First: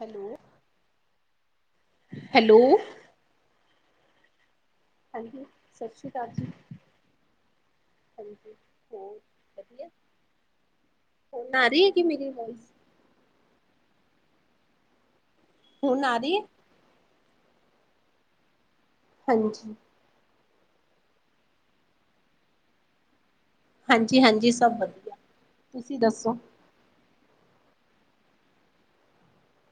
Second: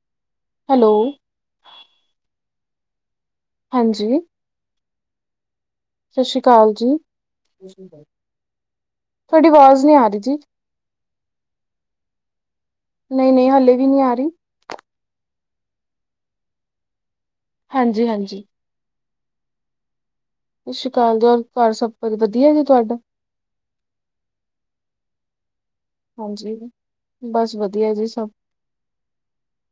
Hello, hello hello ਹਾਂਜੀ। ਹਾਂਜੀ, ਸਤਿ ਸ਼੍ਰੀ ਅਕਾਲ ਜੀ। ਹਾਂਜੀ ਹੋਰ ਥੋਡੀ ਆਵਾਜ਼ ਵਧੀਆ ਨੀ ਆ ਰਈ ਜੀ। ਹੁਣ ਆ ਰਹੀ ਹੈਗੀ ਮੇਰੀ ਵੋਇਸ? ਨਈ, ਨਈ ਹਲੇ ਵੀ ਨੀ ਆ ਰਹੀ। ਹੁਣ ਆ ਰਹੀ ਏ? ਹਾਂਜੀ-ਹਾਂਜੀ। ਹਾਂਜੀ। ਸਤਿ ਸ਼੍ਰੀ ਅਕਾਲ ਜੀ, ਹੋਰ ਘਰ ਸਭ ਵਧੀਆ ਜੀ ਤੁਹਾਡਾ? ਹਾਂਜੀ-ਹਾਂਜੀ ਸਭ ਵਧੀਆ। ਤੁਸੀਂ ਦੱਸੋ ਹਾਂਜੀ, ਬਸ ਵਧੀਆ ਜੀ ਸਭ।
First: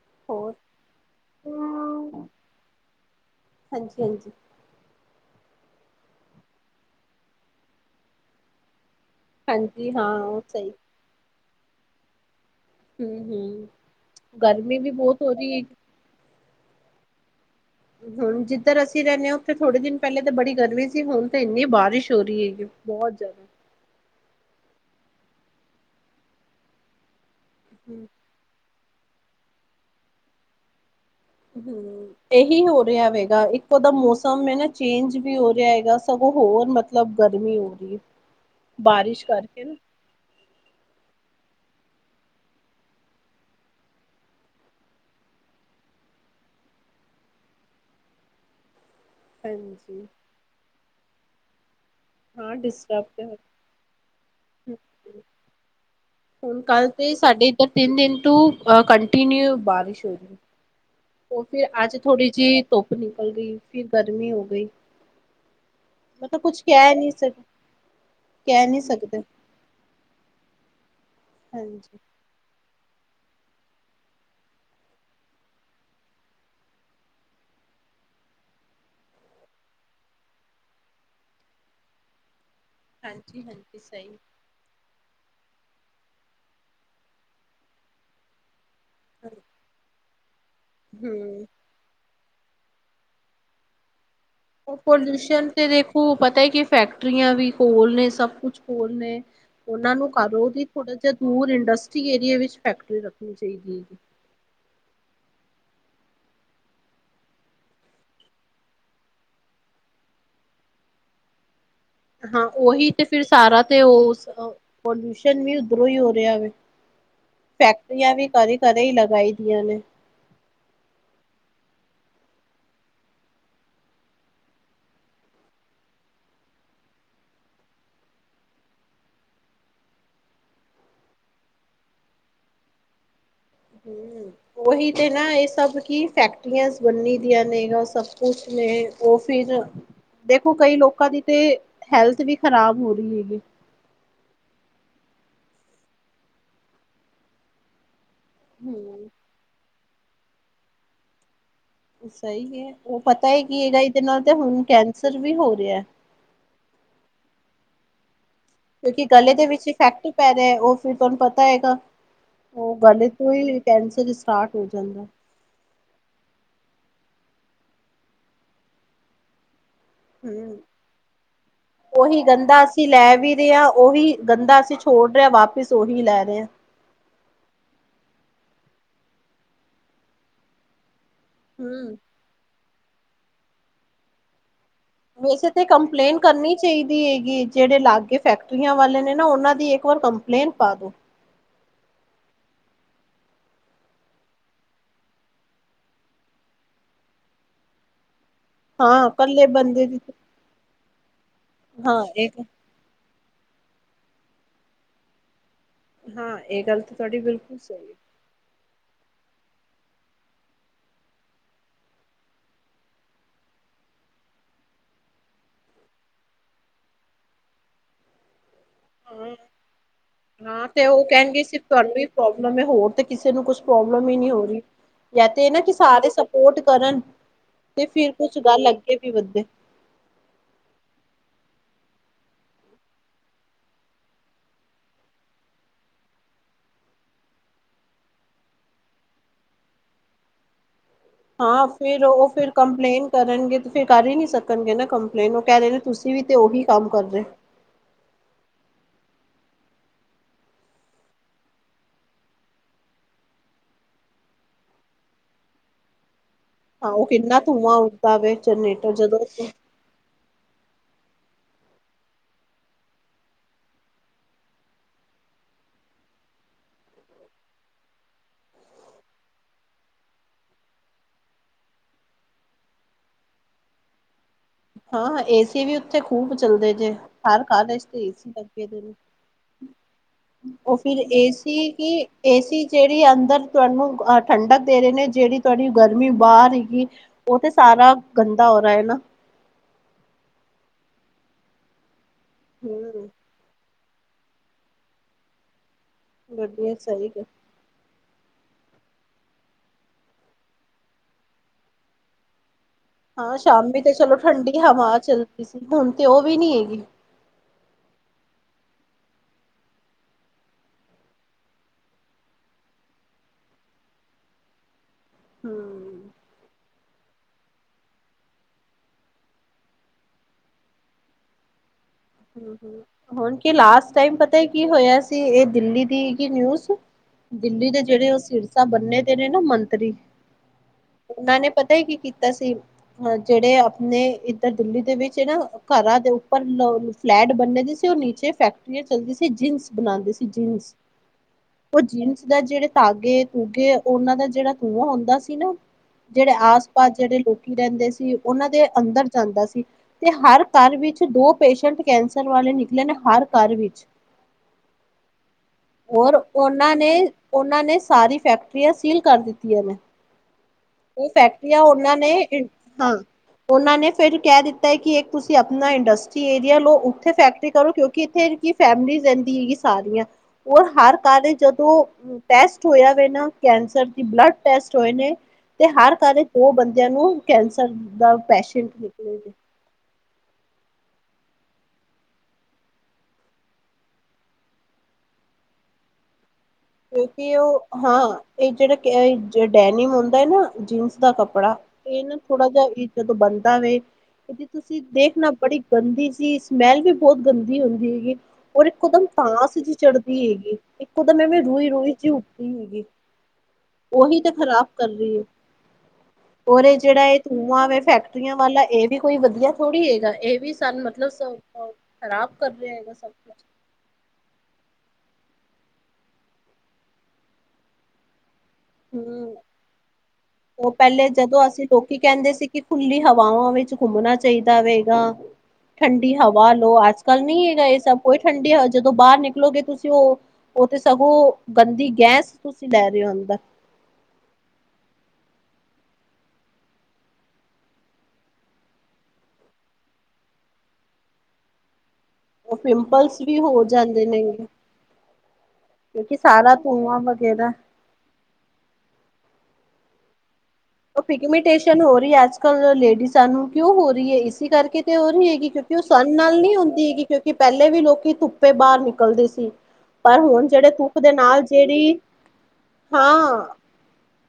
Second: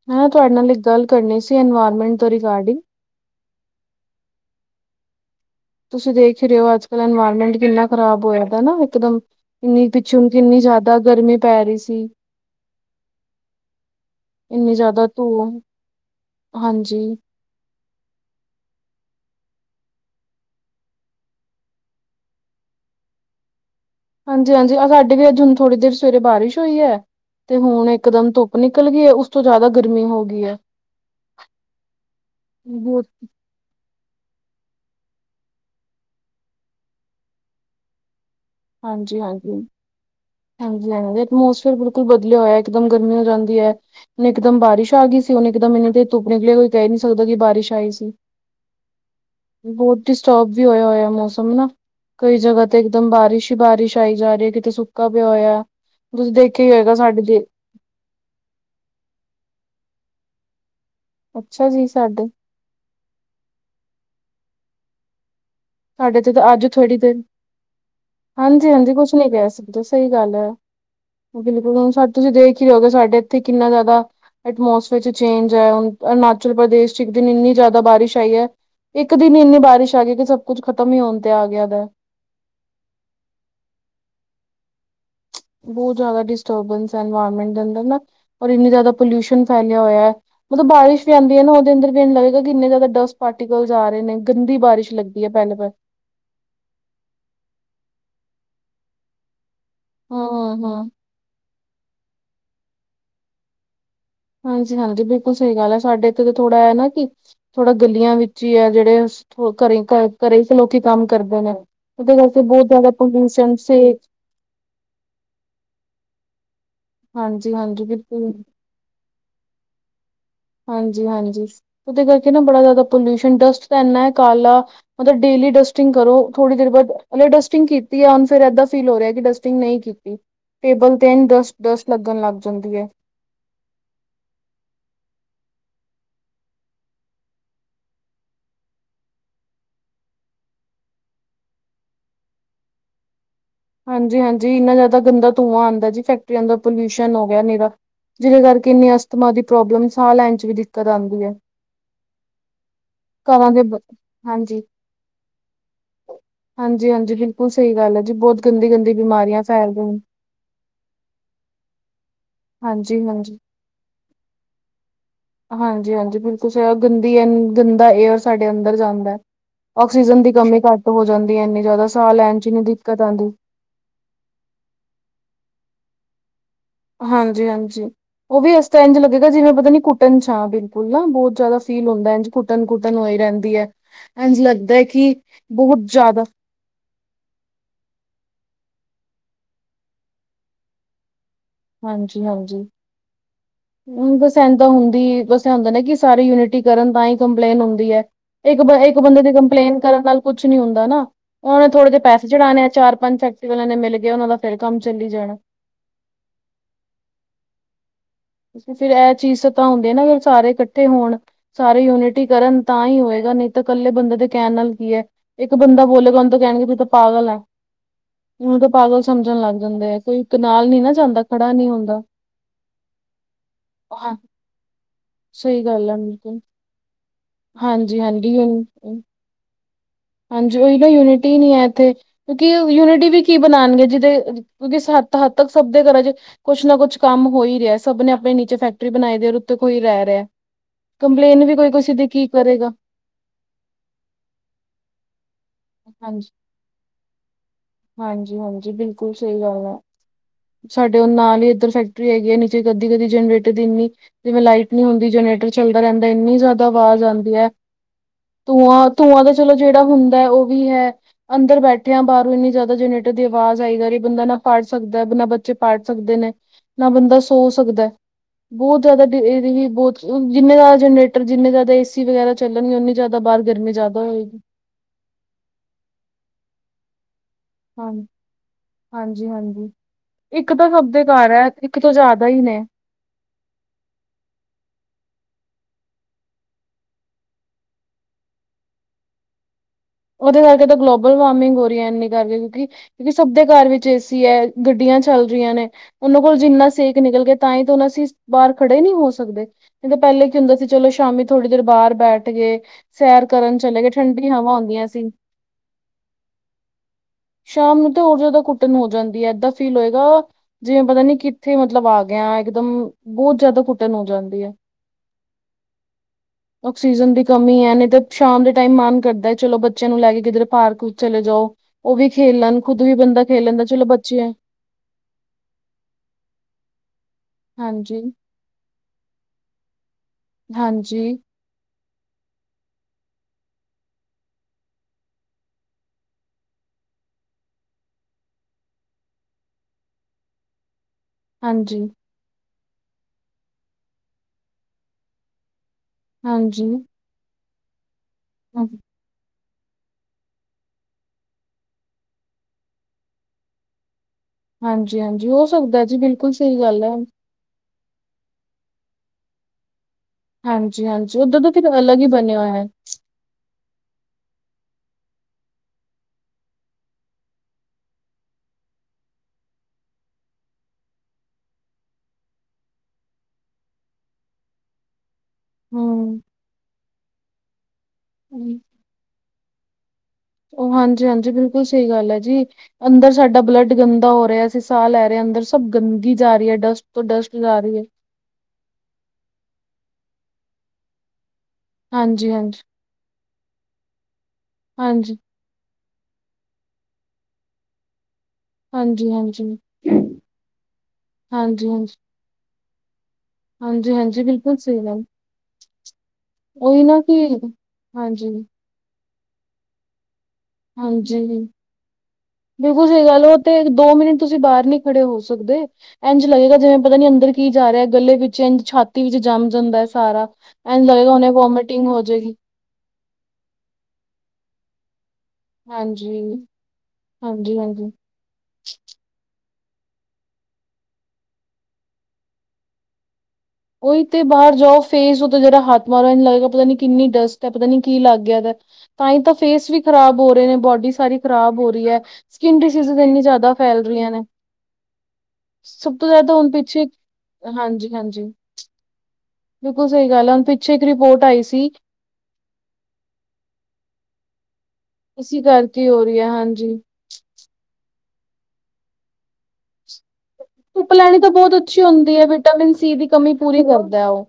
ਮੈਂ ਹੋਰ ਤੁਹਾਡੇ ਨਾਲ ਇੱਕ ਗੱਲ ਕਰਨੀ ਸੀ, ਇਨਵਾਇਰਮੈਂਟ ਤੋਂ ਰਿਗਾਰਡਿੰਗ। ਹਾਂਜੀ-ਹਾਂਜੀ। ਤੁਸੀਂ ਦੇਖ ਹੀ ਰਹੇ ਹੋ, ਅੱਜ-ਕੱਲ੍ਹ ਇਨਵਾਇਰਮੈਂਟ ਕਿੰਨਾ ਖਰਾਬ ਹੋਇਆ ਨਾ ਇਕਦਮ। ਹਾਂਜੀ ਇੰਨੀ ਹਾਂ ਪਿੱਛੋਂ ਕਿੰਨੀ ਸਹੀ ਜ਼ਿਆਦਾ ਗਰਮੀ ਪੈ ਰਈ ਸੀ। ਹੂੰ-ਹੂੰ ਇੰਨੀ ਗਰਮੀ ਵੀ ਜ਼ਿਆਦਾ ਬਹੁਤ ਹੋ ਧੂੰ ਰਹੀ। ਹਾਂਜੀ। ਹੁਣ ਜਿੱਧਰ ਅਸੀਂ ਰਹਿੰਦੇ ਆ, ਉੱਥੇ ਥੋੜੇ ਦਿਨ ਪਹਿਲੇ ਤਾਂ ਬੜੀ ਗਰਮੀ ਸੀ ਹੁਣ ਤਾਂ ਇੰਨੀ ਬਾਰਿਸ਼ ਹੋ ਰਹੀ ਹੈਗੀ। ਬਹੁਤ ਜ਼ਿਆਦਾ ਹਾਂਜੀ, ਹਾਂਜੀ ਸਾਡੇ ਵੀ ਅੱਜ ਹੁਣ ਥੋੜੀ ਦੇਰ ਸਵੇਰੇ ਬਾਰਿਸ਼ ਹੋਈ ਹੈ। ਤੇ ਹੁਣ ਹਮ ਇੱਕਦਮ ਧੁੱਪ- ਨਿਕਲ ਗਈ ਐ, ਉਸ ਤੋਂ ਜ਼ਿਆਦਾ ਗਰਮੀ ਹੋ ਗਈ ਐ। ਹੂੰ ਇਹੀ ਹੋ ਬਹੁਤ ਰਿਹਾ ਹੈੇਗਾ। ਇੱਕ ਓਦਾ ਮੌਸਮ ਏ ਨਾ ਚੇਂਜ ਵੀ ਹੋ ਰਿਹਾ ਹੈਗਾ ਸਗੋਂ ਹੋਰ ਮਤਲਬ ਗਰਮੀ ਹੋ ਰਹੀ ਹੈ। ਬਾਰਿਸ਼ ਹਾਂਜੀ-ਹਾਂਜੀ। ਕਰਕੇ ਨਾ ਹਾਂਜੀ-ਹਾਂਜੀ, ਐਟਮੋਸਫੇਅਰ ਬਿਲਕੁਲ ਬਦਲਿਆ ਹੋਇਏ ਇੱਕਦਮ ਗਰਮੀ ਹੋ ਜਾਂਦੀ ਐ। ਹੁਨ ਇੱਕਦਮ ਬਾਰਿਸ਼ ਆ ਗਈ ਸੀ, ਹੁਨ ਇੱਕਦਮ ਇੰਨੀ ਤੇਜ ਧੁੱਪ ਨਿਕਲੀ ਕੋਈ ਕਹਿ ਨੀ ਸਕਦਾ ਕਿ ਬਾਰਿਸ਼ ਆਈ ਸੀ। [inaudible] ਬੋਤ ਹਾਂਜੀ ਡਿਸਟਰਬ ਵੀ ਹੋਏਆ-ਹੋਏਆ ਮੌਸਮ ਨਾ, ਕਈ ਹਾਂ ਜਗ੍ਹਾ ਤੇ ਡਿਸਟਰਬ ਇਕਦਮ ਬਾਰਿਸ਼ ਹੋ। ਬਾਰਿਸ਼ ਆਈ ਜਾ ਰੀ, ਕਿਤੇ ਸੁੱਕਾ ਪਿਆ ਹੋਏਆ, ਤੁਸੀਂ ਹੁਣ ਦੇਖਆ ਈ ਕੱਲ ਹੋਏਗਾ ਤੇ ਸਾਡੇ ਦੇ ਤਿੰਨ ਦਿਨ ਤੋਂ ਅ ਕੰਟੀਨਿਊ ਬਾਰਿਸ਼ ਹੋ ਕਿਉਂਕਿ ਅੱਛਾ ਜੀ ਅੱਜ ਸਾਡੇ, ਥੋੜੀ ਜੀ ਧੁੱਪ ਨਿਕਲ ਗਈ ਫਿਰ ਗਰਮੀ ਹੋ ਗੀ। ਸਾਡੇ ਤੇ ਤਾਂ ਅੱਜ ਥੋੜ੍ਹੀ ਦੇਰ, ਕਹਿ ਨਹੀਂ ਹਾਂਜੀ-ਹਾਂਜੀ ਕੁਛ ਸਕਦੇ ਨੀ ਪਯਾ ਸੀ। ਏ ਤੇ ਸਈ ਗੱਲ ਐ, ਬਿਲਕੁਲ ਹੁਨ ਹਾਂਜੀ ਸਬ ਤੁਸੀਂ ਦੇਖ ਈ ਰਹੇ ਹੋਗੇ ਸਾਡੇ ਇੱਥੇ ਕਿੰਨਾ ਜਾਦਾ ਐਟਮੋਸਫੇਅਰ ਚ ਚੇਂਜ ਆਇਆ, ਅਰੁਣਾਚਲ ਪ੍ਰਦੇਸ਼ ਚ ਇੱਕ ਦਿਨ ਇੰਨੀ ਜ਼ਿਆਦਾ ਬਾਰਿਸ਼ ਆਈ ਹੈ ਇੱਕ ਦਿਨ ਇੰਨੀ ਬਾਰਿਸ਼ ਆ ਗਈ ਕਿ ਸਭ ਕੁੱਝ ਖਤਮ ਈ ਹੋਨ ਤੇ ਆ ਗਿਆ ਦਾ ਐ। ਹਾਂਜੀ-ਹਾਂਜੀ, ਸਈ ਬੋਤ ਜਾਦਾ ਡਿਸਟਰਬੈਂਸ ਐਨਵਾਇਰਮੈਂਟ ਦੇ ਅੰਦਰ ਨਾਂ ਔਰ ਇੰਨਾ ਜਾਦਾ ਪੋਲਿਊਸ਼ਨ ਫੈਲੇਆ ਹੋਏਆ। ਮਤਲਬ ਬਾਰਿਸ਼ ਤੇ ਆਂਦੀ ਹੈ ਹੂੰ ਨਾ ਓਦੇ ਅੰਦਰ ਵੀ ਇੰਜ ਲਗੇਗਾ ਕਿੰਨੇ ਜ਼ਿਆਦਾ ਡਸਟ ਪਾਰਟੀਕਲਸ ਆ ਰੇ ਨੇ। ਗੰਦੀ ਬਾਰਿਸ਼ ਲੱਗਦੀ ਏ [unintelligible] ਓ ਪਤਾ ਐ ਕਿ ਫੈਕਟਰੀਆਂ ਵੀ ਕੋਲ ਨੇ ਸਭ ਕੁਛ ਕੋਲ ਨੇ। ਓਨਾਂ ਨੂੰ ਘਰੋਂ ਹਮ ਦੀ ਹਮ ਥੋੜਾ ਜਾ ਦੂਰ ਇੰਡਸਟਰੀ ਏਰੀਏ ਵਿੱਚ ਫੈਕਟਰੀ ਰੱਖਨੀ ਚਾਈਦੀ ਹੈਗੀ। ਹਾਂਜੀ-ਹਾਂਜੀ, ਬਿਲਕੁਲ ਸਈ ਗੱਲ ਐ ਸਾਡੇ ਏਥੇ ਤੇ ਥੋੜਾ ਨਾ ਕਿ ਥੋੜਾ ਗਲੀਆਂ ਵਿੱਚ ਈ ਏ ਜੇੜੇ ਘਰੇ-ਘਰੇ ਤੇ ਲੋਕੀ ਕੰਮ ਕਰਦੇ ਨੇ। ਓਦੇ ਕਰਕੇ ਬੋਤ ਜਾਦਾ ਪੋਲਿਊਸ਼ਨ ਸੇ ਅਹ ਪੋਲਊਸ਼ਨ ਵੀ ਉਧਰੋਂ ਹੀ ਹੋ ਰਿਹਾ ਵੇ, ਹਾਂਜੀ-ਹਾਂਜੀ ਫੈਕਟਰੀਆਂ ਵੀ ਬਿਲਕੁਲ ਸਾਰੀ ਘਰੇ ਈ ਲਗਾਈ ਦੀਆਂ ਨੇ। ਹਾਂਜੀ-ਹਾਂਜੀ, ਓਦੇ ਕਰਕੇ ਨਾ ਬੜਾ ਜਾਦਾ ਪੋਲਿਊਸ਼ਨ ਡਸਟ ਤਾਂ ਏਨਾਂ ਕਾਲਾ ਮਤਲਬ ਡੇਲੀ ਡਸਟਿੰਗ ਕਰੋ ਥੋੜ੍ਹੀ ਦੇਰ ਬਾਦ ਡਸਟਿੰਗ ਕੀਤੀ ਐ ਅਨਫੇਯਰ ਏਦਾਂ ਫੀਲ ਹੋ ਰਿਹਾ ਕਿ ਡਸਟਿੰਗ ਨਈ ਕੀਤੀ। ਟੇਬਲ ਤੇ ਐਨ ਡਸਟ-ਡਸਟ ਲੱਗਣ ਲੱਗ ਜਾਂਦੀ ਐ। ਹੂੰ। ਉਹੀ ਤੇ ਨਾ ਇਹ ਸਭ ਕਿ ਫੈਕਟਰੀਆਂ ਬੰਨੀ ਦੀਆਂ ਨੇ ਸਭ ਕੁਛ ਨੇ। ਉਹ ਫਿਰ ਦੇਖੋ ਕਈ ਲੋਕਾਂ ਦੀ ਤੇ ਹੈਲਥ ਵੀ ਖ਼ਰਾਬ ਹੋ ਰਹੀ ਹੈਗੀ। ਹਾਂਜੀ ਹਾਂਜੀ ਇੰਨਾ ਜ਼ਿਆਦਾ ਗੰਦਾ ਧੂੰਆਂ ਆਉਂਦਾ ਜੀ ਫੈਕਟਰੀਆਂ ਦਾ ਪੋਲਿਊਸ਼ਨ ਹੋ ਗਿਆ ਨਿਰਾ। ਜਿਹਦੇ ਕਰਕੇ ਇੰਨੀ ਹੂੰ ਅਸਥਮਾ ਦੀ ਪ੍ਰੋਬਲਮ ਸਾਹ ਲੈਣ ਚ ਵੀ ਦਿੱਕਤ ਆਉਂਦੀ ਹੈ। ਸਹੀ ਹੈ ਉਹ ਪਤਾ ਹੈ ਕੀ ਹੈਗਾ ਇਹਦੇ ਨਾਲ ਤੇ ਹੁਣ ਕੈਂਸਰ ਵੀ ਹੋ ਰਿਹਾ। ਹਾਂਜੀ ਹਾਂਜੀ ਬਿਲਕੁਲ ਸਹੀ ਗੱਲ ਹੈ ਜੀ ਬਹੁਤ। ਗੰਦੀ-ਗੰਦੀ ਕਿਉਂਕਿ ਗਲੇ ਬਿਮਾਰੀਆਂ ਦੇ ਵਿੱਚ ਫੈਲ ਰਹੀਆਂ ਇਫੈਕਟ ਪੈ ਰਿਹਾ ਉਹ ਫਿਰ ਤੁਹਾਨੂੰ ਪਤਾ ਹੈਗਾ ਉਹ ਗਲੇ ਤੋਂ ਹਾਂਜੀ-ਹਾਂਜੀ। ਹੀ। ਕੈਂਸਲ ਸਟਾਰਟ ਹੋ ਜਾਂਦਾ। ਹਾਂਜੀ ਹਾਂਜੀ ਬਿਲਕੁਲ ਸਹੀ ਗੰਦਾ ਏਅਰ ਸਾਡੇ ਅੰਦਰ ਜਾਂਦਾ ਹੈ। ਆਕਸੀਜਨ ਦੀ ਹੂੰ। ਕਮੀ ਘੱਟ ਹੋ ਜਾਂਦੀ ਹੈ ਇੰਨੀ ਜ਼ਿਆਦਾ ਸਾਹ ਲੈਣ ਚ ਨਹੀਂ ਦਿੱਕਤ ਆਉਂਦੀ। ਤੇ ਆ ਉਹ ਵੀ। ਗੰਦਾ ਅਸੀਂ ਛੋੜ ਰਹਾਂ ਵਾਪਿਸ ਉਹੀ ਲੈ ਰਹੇ ਹਾਂ। ਹਾਂਜੀ ਹਾਂਜੀ ਉਹ ਵੀ ਇਸ ਤਰ ਇੰਝ ਲੱਗੇਗਾ ਜਿਵੇਂ ਪਤਾ ਨੀ ਕੁੱਟਣ ਛਾਂ ਬਿਲਕੁਲ ਨਾ ਬਹੁਤ। ਜ਼ਿਆਦਾ ਫੀਲ ਹੂੰ। ਹੁੰਦਾ ਐ ਕੁੁੱਟਣ ਕੁੁਟਣ ਹੋ ਹੀ ਰਹਿੰਦੀ ਹੈ ਇੰਜ ਲੱਗਦਾ। ਕਿ ਵੈਸੇ ਤੇ ਬਹੁਤ ਕੰਪਲੇਂਟ ਜ਼ਿਆਦਾ। ਕਰਨੀ ਚਾਹੀਦੀ ਹੈਗੀ ਜਿਹੜੇ ਲਾਗੇ ਫੈਕਟਰੀਆਂ ਵਾਲੇ ਨੇ ਨਾ ਉਹਨਾਂ ਦੀ ਇੱਕ ਵਾਰ ਕੰਪਲੇਂਟ ਪਾ ਦੋ। ਹਾਂਜੀ ਹਾਂਜੀ। ਬਸ ਇੰਦਾ ਹੁੰਦੀ ਬਸ ਹੁੰਦਾ ਨਾ ਕਿ ਸਾਰੀ ਯੂਨਿਟੀ ਕਰਨ ਤਾਂ ਹੀ ਕੰਪਲੇਂਨ ਹੁੰਦੀ ਹੈ। ਇੱਕ ਬ ਇੱਕ ਹਾਂ ਬੰਦੇ ਦੀ ਇਕੱਲੇ ਕੰਪਲੇਂਟ ਬੰਦੇ ਦੀ ਕਰਨ ਨਾਲ ਕੁੱਝ। ਕੁਛ ਨੀ ਹੁੰਦਾ ਨਾ ਉਹਨੇ ਥੋੜੇ ਜਿਹੇ ਹਾਂ ਪੈਸੇ ਇਹ ਚੜਾਉਣੇ ਆ ਚਾਰ ਪੰਜ। ਨੇ ਮਿਲ ਗਿਆ ਉਹਨਾਂ ਦਾ ਫਿਰ ਕੰਮ ਚੱਲੀ ਜਾਣਾ। ਹਾਂ ਇਹ ਗੱਲ ਤਾਂ ਤੁਹਾਡੀ ਬਿਲਕੁਲ ਸਹੀ ਹੈ। ਫਿਰ ਇਹ ਚੀਜ਼ ਤਾ ਹੁੰਦੀ ਆ ਨਾ ਸਾਰੇ ਇਕੱਠੇ ਹੋਣ। ਸਾਰੇ ਯੂਨਿਟੀ ਕਰਨ ਤਾਂ ਹੀ ਹੋਏਗਾ ਨਹੀਂ ਤਾਂ ਇਕੱਲੇ ਬੰਦੇ ਦੇ ਕਹਿਣ ਨਾਲ ਕੀ ਹੈ। ਇੱਕ ਬੰਦਾ ਬੋਲੇਗਾ ਉਹਨੂੰ ਤੋਂ ਕਹਿਣਗੇ ਤੂੰ ਤਾਂ ਪਾਗਲ ਹੈ। ਉਹ ਤਾਂ ਪਾਗਲ ਸਮਝਣ ਲੱਗ ਜਾਂਦੇ ਆ ਕੋਈ ਹਾਂ ਕਨਾਲ ਨੀ ਤੇ ਨਾ ਉਹ ਜਾਂਦਾ ਕਹਿਣਗੇ ਖੜਾ ਸਿਰਫ ਨਹੀਂ ਤੁਹਾਨੂੰ ਹੁੰਦਾ। ਹੀ ਪ੍ਰੋਬਲਮ ਹੈ ਹੋਰ ਤੇ ਕਿਸੇ ਨੂੰ ਕੁਛ ਪ੍ਰੋਬਲਮ ਹਾਂ ਹੀ ਨੀ ਹੋ ਰਹੀ। ਜਾਂ ਤੇ ਨਾ ਸਹੀ ਕਿ ਗੱਲ ਹੈ ਸਾਰੇ ਬਿਲਕੁਲ ਸਪੋਰਟ ਕਰਨ ਤੇ ਹਾਂਜੀ ਫਿਰ ਹਾਂਜੀ ਕੁਝ ਯੂਨ ਗੱਲ ਹੈਗੀ ਅੱਗੇ ਵੀ ਵਧਦੇ। ਹਾਂਜੀ ਉਹੀ ਨਾ ਯੂਨਿਟੀ ਨੀ ਹੈ ਇੱਥੇ। ਕਿਉਂਕਿ ਯੂਨਿਟੀ ਵੀ ਕੀ ਬਣਾਉਣਗੇ ਜਿਹਦੇ ਕਿਉਂਕਿ ਹੱਦ ਤੱਕ ਸਭ ਦੇ ਘਰਾਂ ਚ ਕੁਛ ਨਾ ਕੁਛ ਕੰਮ ਹੋ ਹੀ ਰਿਹਾ ਸਭ ਨੇ ਆਪਣੇ ਨੀਚੇ ਫੈਕਟਰੀ ਬਣਾਈ ਦੇ ਉੱਤੇ ਕੋ ਹੀ ਰਹਿ ਰਿਹਾ। ਕੰਪਲੇਨ ਵੀ ਹਾਂ ਕੋਈ ਕਿਸੇ ਫਿਰ ਦੀ ਕੀ ਉਹ ਫਿਰ ਕਰੇਗਾ। ਕੰਪਲੇਂਨ ਕਰਨਗੇ ਤੇ ਫਿਰ ਕਰ ਹੀ ਨਹੀਂ ਸਕਣਗੇ ਨਾ ਕੰਪਲੇਂਨ ਉਹ ਕਹਿ ਰਹੇ ਨੇ ਤੁਸੀਂ ਹਾਂਜੀ ਵੀ ਤੇ ਉਹੀ ਕੰਮ ਕਰ ਰਹੇ। ਹਾਂਜੀ ਹਾਂਜੀ ਬਿਲਕੁਲ ਸਹੀ ਗੱਲ ਹੈ। ਸਾਡੇ ਉਹ ਨਾਲ ਹੀ ਇੱਧਰ ਫੈਕਟਰੀ ਹੈਗੀ ਆ ਨੀਚੇ ਕਦੀ ਕਦੀ ਜਨਰੇਟਰ ਦੀ ਇੰਨੀ। ਜਿਵੇਂ ਲਾਈਟ ਨਹੀਂ ਹੁੰਦੀ ਜਨਰੇਟਰ ਚੱਲਦਾ ਰਹਿੰਦਾ ਇੰਨੀ ਜ਼ਿਆਦਾ। ਹਾਂ ਆਵਾਜ਼ ਉਹ ਆਉਂਦੀ ਕਿੰਨਾ ਹੈ ਧੂੰਆਂ ਉੱਡਦਾ ਵੇ ਧੂੰਆਂ ਜਨਰੇਟਰ ਧੂੰਆਂ ਜਦੋਂ ਦਾ ਚਲੋ ਜਿਹੜਾ ਹੁੰਦਾ ਉਹ ਵੀ ਹੈ। ਅੰਦਰ ਬੌਠੇ ਆਂ ਬਾਰੋਂ ਇੰਨੀ ਜਾਦਾ ਜਨਰੇਟਰ ਦੀ ਆਵਾਜ਼ ਆਈ ਜਾਰੀ, ਬੰਦਾ ਨਾ ਪੜ ਸਕਦਾ, ਨਾ ਬੱਚੇ ਪੜ੍ਹ ਸਕਦੇ ਨੇ। ਨਾ ਬੰਦਾ ਸੋ ਸਕਦਾ। ਬਹੁਤ ਜ਼ਿਆਦਾ ਹੀ ਬਹੁਤ ਜਿੰਨੇ ਜ਼ਿਆਦਾ ਜਨਰੇਟਰ ਜਿੰਨੇ ਜ਼ਿਆਦਾ ਏਸੀ ਵਗੈਰਾ। ਚੱਲਣਗੇ ਉਨੀ ਜ਼ਿਆਦਾ ਬਾਹਰ ਗਰਮੀ ਜ਼ਿਆਦਾ ਹੋਏਗੀ। ਹਾਂ ਏਸੀ ਵੀ ਉੱਥੇ ਖੂਬ ਚੱਲਦੇ ਜੇ ਹਰ ਕਰ ਹਾਂ ਤੇ ਏਸੀ। ਹਾਂਜੀ ਹਾਂਜੀ ਇੱਕ ਤਾਂ ਉਹ ਸਭ ਦੇ ਫਿਰ ਘਰ ਹੈ ਏਸੀ ਇੱਕ ਤੋਂ ਕੀ ਜ਼ਿਆਦਾ ਹੀ ਨੇ ਏਸੀ ਚੇ। ਜਿਹੜ ਅੰਦਰ ਤੁਹਾਨੂੰ ਅਹ ਠੰਡਕ ਦੇ ਰਹੇ ਨੇ ਜਿਹੜੀ ਤੁਹਾਡੀ ਗਰਮੀ ਬਾਹਰ ਹੀਗੀ। ਉਹ ਤੇ ਸਾਰਾ ਗੰਦਾ ਹੋ ਰਿਹਾ ਹੈ ਨਾ। ਉਹਦੇ ਕਰਕੇ ਤਾਂ ਗਲੋਬਲ ਵਾਰਮਿੰਗ ਹੋ ਰਹੀ ਹੈ ਇੰਨੀ ਕਰਕੇ ਕਿਉਂਕਿ ਹਮ ਕਿਉਂਕਿ ਸਭ ਦੇ ਘਰ ਵਿੱਚ। ਜੇ ਏਸੀ ਹੈ ਗੱਡੀਆਂ ਚੱਲ ਰਹੀਆਂ ਨੇ ਉਹਨਾਂ ਕੋਲ ਜਿੰਨਾ ਵਧੀਆ ਸੇਕ ਸਹੀ ਗੱਲ। ਨਿਕਲ ਕੇ। ਤਾਂ ਹੀ ਤਾਂ ਹੁਣ ਅਸੀਂ ਬਾਹਰ ਖੜੇ ਨਹੀਂ ਹੋ ਸਕਦੇ। ਕਿੰਦੇ ਪਹਿਲੇ ਕੀ ਹੁੰਦਾ ਸੀ ਚਲੋ ਸ਼ਾਮੀ ਥੋੜ੍ਹੀ ਦੇਰ ਬਾਹਰ ਬੈਠ ਗਏ। ਸੈਰ ਹਾਂ ਕਰਨ ਸ਼ਾਮੀ ਚਲੇ ਗਏ ਤੇ ਚਲੋ ਠੰਢੀਆਂ ਹਵਾ ਠੰਡੀ ਹੁੰਦੀਆਂ। ਸੀ ਚੱਲਦੀ ਸੀ ਹੁਣ ਤੇ ਉਹ ਵੀ ਨੀ ਹੈਗੀ ਸ਼ਾਮ ਨੂੰ ਤੇ ਹੋਰ ਜ਼ਿਆਦਾ ਕੁੱਟਣ ਹੋ ਜਾਂਦੀ ਹੈ ਏਦਾਂ ਫੀਲ ਹੋਏਗਾ ਜਿਵੇਂ ਪਤਾ ਨੀ ਕਿੱਥੇ ਮਤਲਬ ਆ ਗਿਆ ਇੱਕਦਮ ਬਹੁਤ ਜਿਆਦਾ ਕੁੁੱਟਣ ਹੋ ਜਾਂਦੀ ਹੈ ਹਮ ਆਕਸੀਜਨ ਦੀ ਕਮੀ ਹੈ ਨਹੀਂ ਤੇ ਸ਼ਾਮ ਦੇ ਟਾਈਮ ਮਨ ਕਰਦਾ ਚਲੋ ਬੱਚਿਆਂ ਨੂੰ ਲੈ ਕੇ ਕਿਧਰ ਪਾਰਕ ਚਲੇ ਜਾਓ ਉਹ ਵੀ ਖੇਲ ਲੈਣ ਖੁੱਦ ਹਮ ਵੀ ਬੰਦਾ ਹੁਣ ਖੇਲ ਕਿ ਲੈਂਦਾ ਚਲੋ ਲਾਸਟ ਟਾਈਮ ਬੱਚੇ ਹੈ ਪਤਾ ਕੀ ਹੋਇਆ ਸੀ ਇਹ ਦਿੱਲੀ ਦੀ ਨਿਊਜ ਦਿੱਲੀ ਦੇ ਹਾਂਜੀ, ਜਿਹੜੇ ਉਹ ਬੰਨੇ ਤੇ ਨੇ ਨਾ ਮੰਤਰੀ ਹਾਂਜੀ, ਉਹਨਾਂ ਨੇ ਪਤਾ ਹੀ ਕਿ ਕੀਤਾ ਸੀ ਜਿਹੜੇ ਆਪਣੇ ਇੱਧਰ ਦਿੱਲੀ ਦੇ ਵਿੱਚ ਨਾ ਘਰਾਂ ਦੇ ਉੱਪਰ ਫਲੈਟ ਬਨੇ ਦੀ ਸੀ ਉਹ ਨੀਚੇ ਫੈਕਟਰੀਆਂ ਚਲਦੀ ਸੀ ਜੀਨਸ ਬਣਾਉਂਦੇ ਸੀ ਜੀਨਸ ਹਾਂਜੀ, ਉਹ ਜੀਨਸ ਦਾ ਜਿਹੜੇ ਧਾਗੇ ਤੂਗੇ ਉਹਨਾਂ ਦਾ ਜਿਹੜਾ ਤੂੰਆਂ ਹੁੰਦਾ ਸੀ ਨਾ ਜਿਹੜੇ ਹਾਂਜੀ, ਆਸ ਪਾਸ ਜਿਹੜੇ ਲੋਕੀ ਰਹਿੰਦੇ ਸੀ ਉਹਨਾਂ ਦੇ ਹਮ, ਅੰਦਰ ਜਾਂਦਾ ਸੀ ਤੇ ਹਰ ਘਰ ਵਿੱਚ ਦੋ ਪੇਸ਼ੈਂਟ ਕੈਂਸਰ ਵਾਲੇ ਨਿਕਲੇ ਨੇ ਹਰ ਘਰ ਵਿੱਚ ਹਾਂਜੀ ਹਾਂਜੀ ਹੋ ਸਕਦਾ ਜੀ ਔਰ ਬਿਲਕੁਲ ਸਹੀ ਉਹਨਾਂ ਗੱਲ ਨੇ ਹੈ ਉਹਨਾਂ ਨੇ ਸਾਰੀ ਫੈਕਟਰੀਆਂ ਸੀਲ ਕਰ ਦਿੱਤੀਆਂ ਮੈਂ ਹਾਂਜੀ, ਉਹ ਹਾਂਜੀ ਉਦਾਂ ਦਾ ਫੈਕਟਰੀਆਂ ਫਿਰ ਉਹਨਾਂ ਅਲੱਗ ਹੀ ਨੇ ਬਣਿਆ ਹੋਇਆ ਹੈ ਹਾਂ ਉਹਨਾਂ ਨੇ ਫੇਿਰ ਕਹਿ ਦਿੱਤਾ ਹੈ ਕਿ ਇੱਕ ਤੁਸੀਂ ਆਪਣਾ ਇੰਡਸਟਰੀ ਏਰੀਆ ਲਓ ਉੱਥੇ ਫੈਕਟਰੀ ਕਰੋ ਕਿਉਂਕਿ ਇੱਥੇ ਕਿ ਫੈਮਲੀ ਰਹਿੰਦੀ ਹੈਗੀ ਸਾਰੀਆਂ ਹੋਰ ਹਰ ਘ ਜਦੋਂ ਟੈਸਟ ਹੋਇਆ ਵ ਨਾ ਕੈਂਸਰ ਦੀ ਬਲਡ ਟੈਸਟ ਹੋਏ ਨੇ ਤੇ ਹਰ ਹੂੰ। ਘਰ ਦੋ ਬੰਦਿਆਂ ਨੂੰ ਕੈਂਸਰ ਦਾ ਪੈਸ਼ੈਂਟ ਨਿਕਲੇ ਉਹ ਹਾਂਜੀ ਹਾਂਜੀ ਬਿਲਕੁਲ ਸਹੀ ਗੱਲ ਹੈ ਜੀ ਅੰਦਰ ਸਾਡਾ ਬਲੱਡ ਗੰਦਾ ਹੋ ਰਿਹਾ ਅਸੀਂ ਸਾਹ ਲੈ ਰਹੇਾਂ ਅੰਦਰ ਸਭ ਗੰਗੀ ਜਾ ਰਹੀ ਹੈ ਡਸਟ ਤੋਂ ਡਸਟ ਕਿਉਂਕਿ ਜਾ ਉਹ ਰਹੀ ਹੈ ਹਾਂ ਇਹ ਜਿਹੜਾ ਡੈਨੀਮ ਹੁੰਦਾ ਨਾ ਜੀਨਸ ਦਾ ਕੱਪੜਾ ਇਹ ਨਾ ਹਾਂਜੀ, ਥੋੜਾ ਹਾਂਜੀ, ਜਿ ਜਦੋਂ ਬਣਦਾ ਵਵੇ ਇਹਦੀ ਤੁਸੀਂ ਹਾਂਜੀ, ਦੇਖਣਾ ਬੜੀ ਗੰਦੀ ਸੀ ਸਮੈਲ ਵੀ ਬਹੁਤ ਗੰਦੀ ਹੁੰਦੀ ਸੀਗੀ ਔਰ ਇੱਕ ਉਦਮ ਹਾਂਜੀ, ਹਾਂਜੀ, ਹਾਂਜੀ, ਤਾਸ ਜਿਹੀ ਚੜਦੀ ਹੈਗੀ ਇੱਕ ਕਦਮ ਐਵੇਂ ਹਾਂਜੀ। ਉਪਗੀ ਉਹੀ ਹਾਂਜੀ-ਹਾਂਜੀ, ਤੇ ਬਿਲਕੁਲ ਖਰਾਬ ਸਹੀ ਕਰ ਗੱਲ ਰਹੀ ਹੈ ਰ ਇਹ ਉਹੀ ਨਾ ਜਿਹੜਾ ਕਿ ਇਹ ਧੂੰਆਂ ਵ ਹਾਂਜੀ, ਫੈਕਟਰੀਆਂ ਵਾਲਾ ਇਹ ਵੀ ਕੋਈ ਵਧੀਆ ਥੋੜ੍ਹੀ ਹੈਗਾ ਇਹ ਵੀ ਸਾਨੂੰ ਹਾਂਜੀ ਮਤਲਬ ਖ਼ਰਾਬ ਕਰ ਰਿਹਾ ਬਿਲਕੁਲ ਹੈਗਾ ਸਹੀ ਸਭ ਗੱਲ ਹੋ ਕੁਛ ਤੇ ਦੋ ਮਿੰਟ ਤੁਸੀਂ ਬਾਹਰ ਨੀ ਖੜੇ ਹੋ ਸਕਦੇ ਇੰਝ ਲੱਗੇਗਾ ਜਿਵੇਂ ਪਤਾ ਨੀ ਅੰਦਰ ਕੀ ਜਾ ਰਿਹਾ ਗੱਲਲੇ ਵਿੱਚ ਛਾਤੀ ਵਿੱਚ ਹਮ ਜੰਮ ਜਾਂਦਾ ਹੈ ਸਾਰਾ ਉਹ ਐਝ ਪਹਿਲੇ ਲੱਗਦਾ ਹਨੇ ਜਦੋਂ ਅਸੀਂ ਵੋਮਟਿੰਗ ਲੋਕੀ ਹੋ ਕਹਿੰਦੇ ਜਾਏਗੀ ਸੀ ਕਿ ਖੁੱਲੀ ਹਵਾਵਾਂ ਵਿੱਚ ਘੁੰਮਣਾ ਚਾਹੀਦਾ ਵਵੇਗਾ ਠੰਡੀ ਹਾਂਜੀ, ਹਵਾ ਲੋਓ ਅੱਜ ਕੱਲ ਨਹੀਂੀ ਹੈਗਾ ਇਹ ਹਾਂਜੀ-ਹਾਂਜੀ। ਸਭ ਉਓਹੀ ਠੰਡੀ ਜਦੋਂ ਬਾਹਰ ਨਿਕਲੋਗੇ ਤੁਸੀਂ ਉਹ ਉਥੇ ਸਗੋਂ ਗੰਦੀ ਗੈਸ ਤੁਸੀਂ ਲੈ ਰਹੇ ਹੋ ਅਦਾ ਉਓਹੀ ਤੇ ਬਾਹਰ ਜਾਓ ਫੇਸ ਉ ਜਿਹੜਾ ਹੱਥ ਮਾਰੋਨੂੰ ਲੱਗ ਪਤਾ ਨੀ ਕਿੰਨੀ ਡਸਟ ਹੈ ਪਤਾ ਨੀ ਕੀ ਲਗ ਗਿਆ ਤਾਂ ਹੀ ਤਾਂ ਫੇਸ ਵੀ ਖ਼ਰਾਬ ਹੋ ਰਹੇ ਨੇ ਬੋਡੀ ਸਾਰੀ ਖ਼ਰਾਬ ਹੋ ਰਹੀ ਹੈ ਉਹ ਸਕਿਨ ਡਿਸੀਜ਼ਜ਼ ਪਿੰਪਲਸ ਇੰਨੀ ਵੀ ਜ਼ਿਆਦਾ ਹੋ ਫੈਲ ਜਾਂਦੇ ਰਹੀਆਂ ਨੇ ਸਭ ਤੋਂ ਕਿਉਂਕਿ ਜ਼ਿਆਦਾ ਹੁਣ ਸਾਰਾ ਪਿੱਛੇ ਧੂੰਆਂ ਵਗੈਰਾ ਹਾਂਜੀ ਹਾਂਜੀ ਬਿਲਕੁ ਸਹੀ ਗੱਲ ਹੁਣ ਇੱਕ ਉਹ ਰਿਪੋਰਟ ਆਈ ਸੀ ਫਿਿਕਮਟੇਸ਼ਨ ਹੋ ਰਹੀ ਹੈ ਅੱਜ ਕੱਲ ਲੇਡੀਜ਼ਾਂ ਨੂੰ ਕਿਉਂ ਹੋ ਰਹੀ ਹੈ ਇਸ ਕਰਕੇ ਹੋ ਰਹੀ ਇਸੀ ਹੈਗੀ ਕਿਉਂਕਿ ਉਹ ਕਰਕੇ ਹੋ ਸਨ ਰਹੀ ਹੈ ਨਾਲ ਨਹੀਂੀ ਹਾਂਜੀ। ਹੁੰਦੀ ਹੈਗੀ ਕਿਉਂਕਿ ਕਿ ਪਹਿਲੇ ਵੀ ਲੋਕੀ ਧੁੱਪੇ ਬਾਹਰ ਨਿਕਲਦੇ ਸੀ ਪਰ ਹੁਣ ਜਿਹੜੇ ਧੁੱਪ ਤੁੁੱਕ ਦੇ ਲੈਣੀ ਤਾਂ ਨਾਲ ਬਹੁਤ ਅੱਛੀ ਜਿਹੜੀ ਹੁੰਦੀ ਹੈ ਵਿਟਾਮਿਨ ਸੀ ਦੀ ਕਮੀ ਹਾਂ ਪੂਰੀ ਕਰਦਾ ਉਹ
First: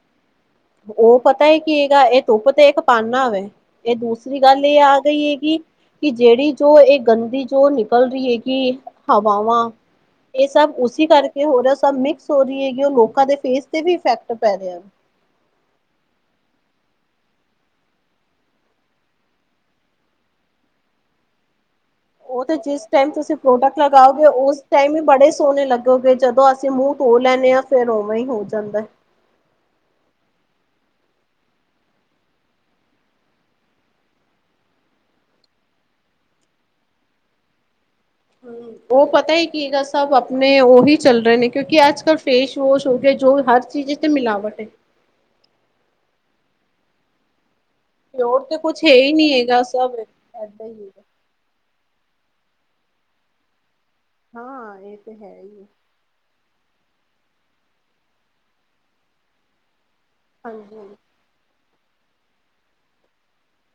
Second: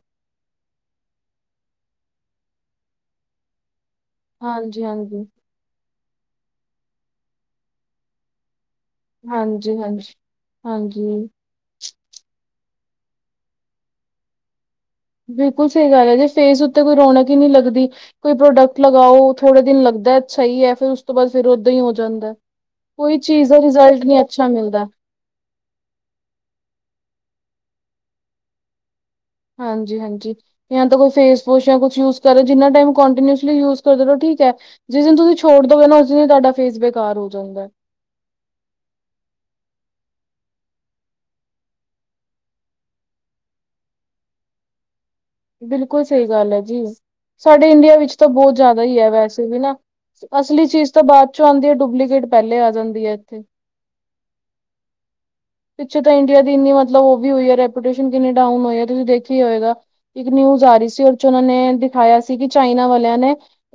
ਉਹ ਪਤਾ ਕੀਗਾ ਇਹ ਧੁੱਪ ਤੇ ਇੱਕ ਪਾਾਨਨਾ ਵ ਇਹ ਦੂਸਰਾ ਦੂਸਰੀ ਗਾੱਲ ਏ ਹਾਂਜੀ ਆ ਗਈ ਹਾਂਜੀ। ਏਗੀ, ਕਿ ਜੇੜੀ ਜੋ ਏ ਗੰਦੀ ਜੋ ਨਿਕਲ ਰੀ ਏਗੀ ਏ। ਹਵਾਵਾਂ, ਹਾਂਜੀ ਹਾਂਜੀ ਏ ਸਬ ਉਸੀ ਹਾਂਜੀ ਕਰਕੇ ਹੋਰੇਆ ਸਬ ਮਿਕਸ ਹੋ ਰੀ ਏਗੀ ਏ, ਲੋਕਾਂ ਦੇ ਫੇਸ ਤੇ ਵੀ ਇਫੈਕਟ ਪੈ ਰੇਆ ਵੇ। ਬਿਲਕੁਲ ਸਈ ਗੱਲ ਐ ਜੀ, ਫੇਸ ਉੱਤੇ ਕੋਈ ਰੌਣਕ ਈ ਨੀ ਲੱਗਦੀ। ਕੋਈ ਪ੍ਰੋਡਕਟ ਲਗਾਓ ਥੋੜੇ ਦਿਨ ਲੱਗਦਾ ਅੱਛਾ ਈ ਐ, ਫੇਰ ਉਸ ਤੋਂ ਬਾਦ ਫੇਰ ਓਦਾਂ ਈ ਓ ਤੇ ਜਿਸ ਟਾਈਮ ਤੁਸੀ ਪ੍ਰੋਡਕਟ ਨਹੀਂ ਲਗਾਓਗੇ, ਅੱਛਾ ਓਸ ਮਿਲਦਾ ਟਾਈਮ ਈ ਬੜੇ ਸੋਨੇ ਲੱਗੋ ਗੇ, ਕੇਓਕੇ ਜਦੋਂ ਅਸੀਂ ਮੂੰਹ ਧੋ ਲੈਨੇ ਆਂ, ਫੇਰ ਓਵੇ ਈ ਹੋ ਜਾਂਦੈ। ਹਾਂਜੀ, ਹਾਂਜੀ। ਯਾ ਤਾਂ ਕੋਈ ਫੇਸ ਵੋਸ਼ ਯਾ ਕੁਛ ਯੂਜ਼ ਕਰੋ ਜਿੰਨਾ ਟਾਈਮ, ਕੋਨਟੀਨੀਯੂਸਲੀ ਯੂਜ਼ ਕਰਦੇ ਰਹੋ ਠੀਕ ਐ। ਜਿਸ ਦਿਨ ਤੁਸੀਂ ਛੋੜ ਦੋਗੇ ਨਾ, ਉਸੀ ਦਿਨ ਤੁਆਡਾ ਫੇਸ ਬੇਕਾਰ ਹੋ ਜਾਂਏਗਾ। [inaudible] ਓ ਪਤਾ ਏ ਕੀ ਦੱਸਾ ਸਬ ਅਪਨੇ, ਓਹੀ ਚੱਲ ਰੇ ਨੇ ਕੇਓਕਿ ਅੱਜ-ਕੱਲ ਫੇਸ ਵੋਸ਼ ਹੋ ਗੇਆ ਜੋ ਹਰ ਚੀਜ਼ ਚ, ਮਿਲਾਵਟ ਏ। ਬਿਲਕੁਲ ਸਈ ਗਾਲ ਐ ਜੀ, ਸਾਡੇ ਇੰਡੀਆ ਵਿੱਚ ਤਾਂ ਪਿਓਰ ਬੋਤ ਤੇ ਜਾਦਾ ਕੁਛ ਹੈ ਈ ਐ ਹੀ ਨਹੀਂ ਵੈਸੇ ਵੀ ਹੈਗਾ ਨਾ, ਸਭ ਅਸਲੀ ਏਦਾਂ ਹੀ ਚੀਜ਼ ਹੈਗਾ। ਤਾਂ ਬਾ ਚੋ, ਆਂਦੀ ਐ, ਡੁਪਲੀਕੇਟ ਪੈਲੇ ਆ ਜਾਂਦੀ ਐ ਏਥੇ। ਹਾਂ, ਏ ਤੇ ਹੈਈ ਏ। ਪਿੱਛੇ ਤਾਂ ਇੰਡੀਆ ਦੀ ਏਨੀ ਮਤਲਬ ਓ ਵੀ ਹੋਈ ਏ ਰੈਪੂਟੇਸ਼ਨ ਕਿੰਨੀ ਡਾਊਨ ਹੋਈ ਐ ਤੁਸੀਂ ਦੇਖੇਆ ਹੀ ਹੋਏਗਾ। ਇੱਕ ਨਿਊਜ਼ ਆ ਹਾਂਜੀ ਰੀ ਹਾਂਜੀ ਸੀ ਓਚ ਓਨਾ ਨੇ, ਦਿਖਾਏਆ ਸੀ ਕਿ ਚਾਈਨਾ ਵਾਲੇਆਂ ਨੇ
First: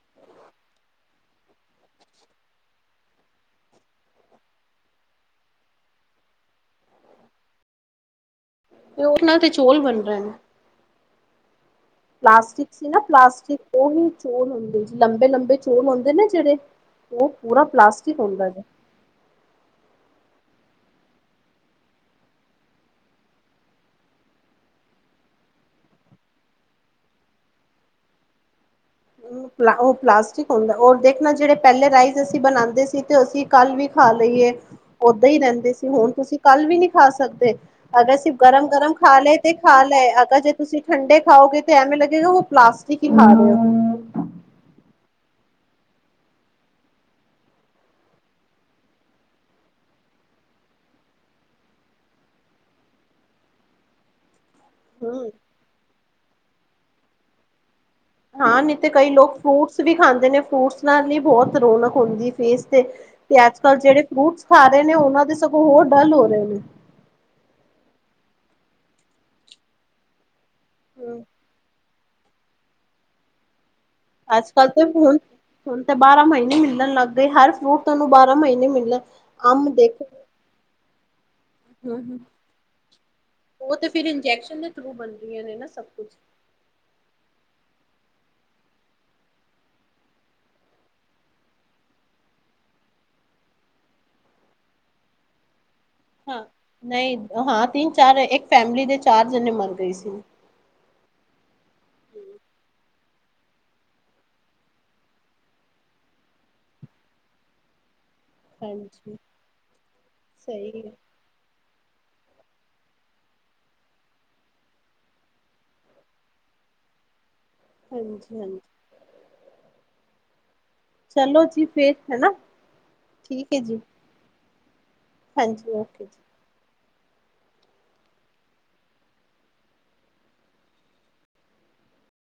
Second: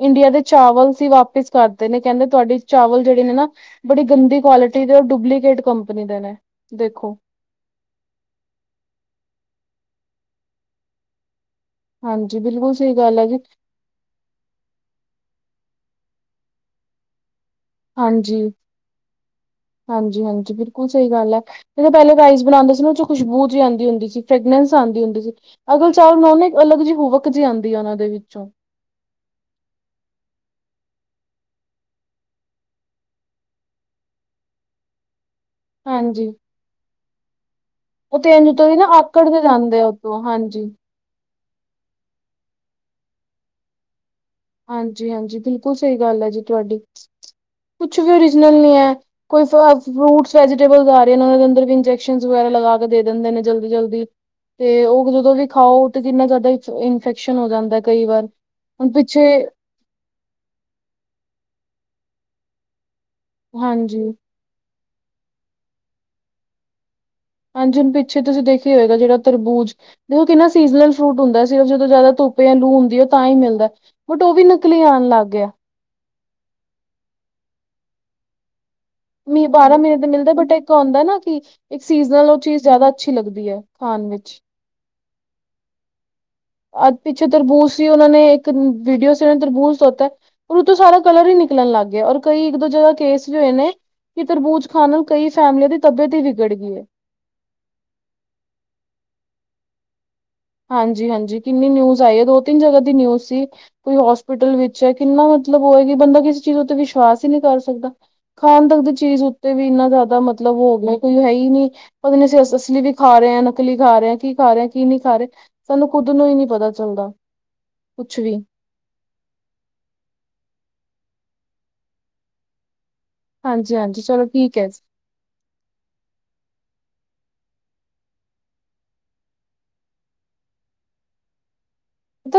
ਇੰਡੀਆ ਦੇ ਚਾਵਲ ਸੀ ਵਾਪਿਸ ਕਾਰਤੇ ਨੇ, ਕੈਂਦੇ ਤੁਆਡੇ ਚਾਵਲ ਜੇੜੇ ਨੇ ਨਾ, ਬੜੀ ਗੰਦੀ ਕੋਲਟੀ ਦੇ ਡੁਪਲੀਕੇਟ ਕੰਪਨੀ ਦੇ ਨੇ। ਦੇਖੋ। ਤੇ ਓਨਾਂ ਤੇ ਚੋਲ ਬਨ ਰੇ ਨੇ। ਹਾਂਜੀ ਪਲਾਸਟਿਕ ਬਿਲਕੁਲ ਸੀ ਸਹੀ ਨਾ ਗੱਲ ਹੈ ਜੀ ਪਲਾਸਟਿਕ, ਓਹੀ ਚੋਲ ਹੋਂਦੇ ਲੰਬੇ, ਲੰਬੇ ਚੋਲ ਹੋਂਦੇ ਨੇ ਜੇੜੇ ਓ ਪੂਰਾ ਪਲਾਸਟਿਕ ਹੋਂਦਾ ਜੇਬ। ਹਾਂਜੀ, ਹਾਂਜੀ ਬਿਲਕੁਲ ਸਈ ਗਾੱਲ ਐ। ਜੇੜ ਪੈਲੇ ਗਾਈਜ਼ ਬਣਾਂਦੇ ਸੀ ਨਾ ਓਚੋ ਖੁਸ਼ਬੂ ਜੀ ਆਂਦੀ ਹੁੰਦੀ ਸੀ, ਫ੍ਰੇਗਨੇਂਸ ਆਂਦੀ ਹੁੰਦੀ ਸੀ ਐ ਵਾਲੇ ਚਾਵਲ ਬਨਾਓ ਨਾ, ਇੱਕ ਅਲੱਗ ਜੀ ਹੂਵਕ ਜੀ ਆਂਦੀ ਐ ਐਨਾਂ ਦੇ ਵਿੱਚੋਂ। ਉ ਪਲਾ, ਓ ਪਲਾਸਟਿਕ ਹੋਂਦਾ ਓਰ ਦੇਖਨਾ ਜੇੜੇ ਪੈਲੇ ਰਾਈਸ ਅਸੀਂ ਬਣਾਂਦੇ ਸੀ, ਤੇ ਅਸੀਂ ਕਾੱਲ ਵੀ ਖਾ ਲਈਏ ਓਦਾਂ ਈ ਰੈਂਦੇ ਸੀ, ਹੋਨ ਹਾਂਜੀ। ਤੁਸੀਂ ਕਾੱਲ ਵੀ ਨੀ ਖਾ ਸਕਦੇ। ਅਗਰ ਉਹ ਅ ਤੇ ਇੰਝ ਗਰਮ, ਉਤੋਂ ਦੀ ਨਾ ਗਰਮ ਖਾ ਆਕੜ ਲੇ ਕੇ ਤੇ ਜਾਂਦੇ ਖਾ ਆ ਲਏ, ਉਤੋਂ ਅਗਰ ਜੇ ਹਾਂਜੀ। ਤੁਸੀ ਠੰਡੇ ਖਾਓਗੇ ਤੇ ਐਵੇਂ ਲੱਗੇਗਾ, ਓਹ ਪਲਾਸਟਿਕ ਈ ਖਾ ਰਏ ਓ। ਹਾਂਜੀ, ਹਾਂਜੀ ਬਿਲਕੁਲ ਸਈ ਗਾੱਲ ਐ ਜੀ ਤੁਆਡੀ, ਕੁਛ ਵੀ ਓਰੀਜਨਲ ਨੀ ਐ। ਕੋਈ ਫ, ਫ੍ਰੂਟਸ ਵੈਜੀਟੇਬਲਸ ਆਰੇ ਓਦੇ ਅੰਦਰ ਵੀ ਇੰਜੈਕਸ਼ਨ ਵਗੈਰਾ ਲਗਾ ਕੇ ਦੇ ਦੇਂਦੇ ਨੇ ਜਲਦੀ ਜਲਦੀ। [inaudible] ਤੇ ਓ ਹਮ ਜਦੋਂ ਵੀ ਖਾਓ ਤੇ ਜਿਨਾ ਤੂਆਡੇ ਚ ਇਨਫੈਕਸ਼ਨ ਹੋ ਜਾਂਦੈ ਕਈ ਵਾਰ, ਹਾਂ ਨਹੀਂ ਤੇ ਹੁਨ ਕਈ ਲੋਕ ਫ੍ਰੂਟਸ ਵੀ ਖਾਂਦੇ ਨੇ, ਫ੍ਰੂਟਸ ਨਾਲ ਹੀ ਬੋਹਤ ਰੋਣਕ ਹੋਂਦੀ ਫੇਸ ਤੇ। ਤੇ ਅੱਜ-ਕੱਲ ਜੇੜੇ ਹਾਂਜੀ। ਫ੍ਰੂਟਸ ਖਾ ਰਏ ਨੇ, ਓਨਾਂ ਦੇ ਸਗੋਂ ਹੋਰ ਡੱਲ ਹੋ ਰਏ ਨੇ। ਹਾਂਜੀ ਹੁਨ ਪਿੱਛੇ ਤੁਸੀ ਦੇਖੇਆ ਈ ਹੋਏਗਾ ਜੇੜਾ ਤਰਬੂਜ, ਓਤੇ ਨਾ ਸੀਜ਼ਨਲ ਫ੍ਰੂਟ ਹਮ ਹੁੰਦਾ ਸੀ ਓ ਜਦੋਂ ਜਾ਼ਦਾ ਧੁੱਪ ਲੂ ਹੁੰਦੀ ਏ ਓ ਤਾਈ ਮਿਲਦਾ, ਬਟ ਓ ਵੀ ਨਕਲੀ ਆਨ ਲਾੱਗ ਗੇਆ। ਹੁਨ ਤਾਂ ਬਾਰਾਂ ਮਹੀਨੇ ਮਿਲਨ ਲੱਗ ਗਏ, ਹਰ ਫ੍ਰੂਟ ਥੋਨੂੰ ਬਾਰਾਂ ਮਹੀਨੇ ਮਿਲੇ ਨੀ ਬਾਰਾਂ ਮ੍ਹੀਨੇ ਤੇ ਮਿਲਦੇ, ਬਟ ਇੱਕ ਹੋਂਦਾ ਨਾ ਕਿ ਇੱਸ ਹਮ ਹਮ ਸੀਜਲ ਚ ਵੀ ਜਾਦਾ ਅੱਛੀ ਲੱਗਦੀ ਐ, ਖਾਨ ਵਿੱਚ। ਥ੍ਰੂ ਬਨਦੀਏ ਨੇ ਨਾ ਸਬ ਕੁਛ। ਅੱ ਪਿੱਛੇ ਤਰਬੂਜ਼ ਸੀ ਓਨਾਂ ਨੇ ਏੱਕ, ਵੀਡੀਓ ਸੀ ਏਨਾਂ ਨੇ ਤਰਬੂਜ਼ ਦੇਤਾ ਰ ਉਤੋ ਸਾਰਾ ਕਲਰ ਈ ਨਿਕਲਨ ਲਾੱਗ ਗੇਆ, ਔਰ ਕਈ ਇੱਕ ਦੋ ਜਗ੍ਹਾ ਕੇਸ ਵੀ ਹੋਏ ਨੇ ਕਿ ਤਰਬੂਜ ਖਾਨ ਨਾਲ ਕਈ ਫੈਮਲੀ ਦੇ ਹਾਂ, ਨਈ, ਹਾਂ ਤਿੰਨ, ਚਾਰ ਇੱਕ ਫੈਮਲੀ ਦੇ ਚਾਰ ਜਨੇ ਮਾਰ ਗਏ ਸੀ। ਹਾਂਜੀ, ਹਾਂਜੀ ਕਿੰਨੀ ਨਿਊਜ਼ ਆਈ ਐ, ਦੋ ਤਿੰਨ ਜਗ੍ਹਾ ਦੀ ਨਿਊਜ਼ ਸੀ। ਕੋਈ ਹੋਸਪੀਟਲ ਵਿੱਚ ਐ ਕਿੰਨਾ ਮਤਲਬ ਓ ਐ ਕਿ, ਬੰਦਾ ਕਿਸੇ ਚੀਜ਼ ਉਤੇ ਵਿਸ਼ਵਾਸ ਈ ਨੀ ਕਾਰ ਸਕਦਾ। ਖਾਣ ਤੱਕ ਦੀ ਹਾਂਜੀ ਚੀਜ਼ ਉੱਤੇ ਵੀ ਇੰਨਾ ਜ਼ਿਆਦਾ ਮਤਲਬ ਹੋ ਗਿਆ ਕੋਈ ਹੈ ਹੀ ਨਹੀਂ। ਪਤਾ ਨੀ ਅਸੀਂ ਅਸਲੀ ਵੀ ਖਾ ਰਹੇ ਹਾਂ ਨਕਲੀ ਖਾ ਰਹੇ ਹਾਂ ਕੀ ਖਾ ਰਹੇ ਕੀ ਨਹੀਂ ਖਾ ਰਹੇ। ਸਾਨੂੰ ਖੁਦ ਨੂੰ ਹੀ ਨੀ ਪਤਾ ਚੱਲਦਾ। ਕੁਛ ਵੀ ਹਾਂਜੀ, ਹਾਂਜੀ ਚਲੋ ਜੀ ਫਿਰ ਹਨਾ ਠੀਕ ਹੈ ਹਾਂਜੀ ਜੀ ਹਾਂਜੀ, ਚਲੋ ਠੀਕ ਹੈ। ਹਾਂਜੀ ਓਕੇ ਜੀ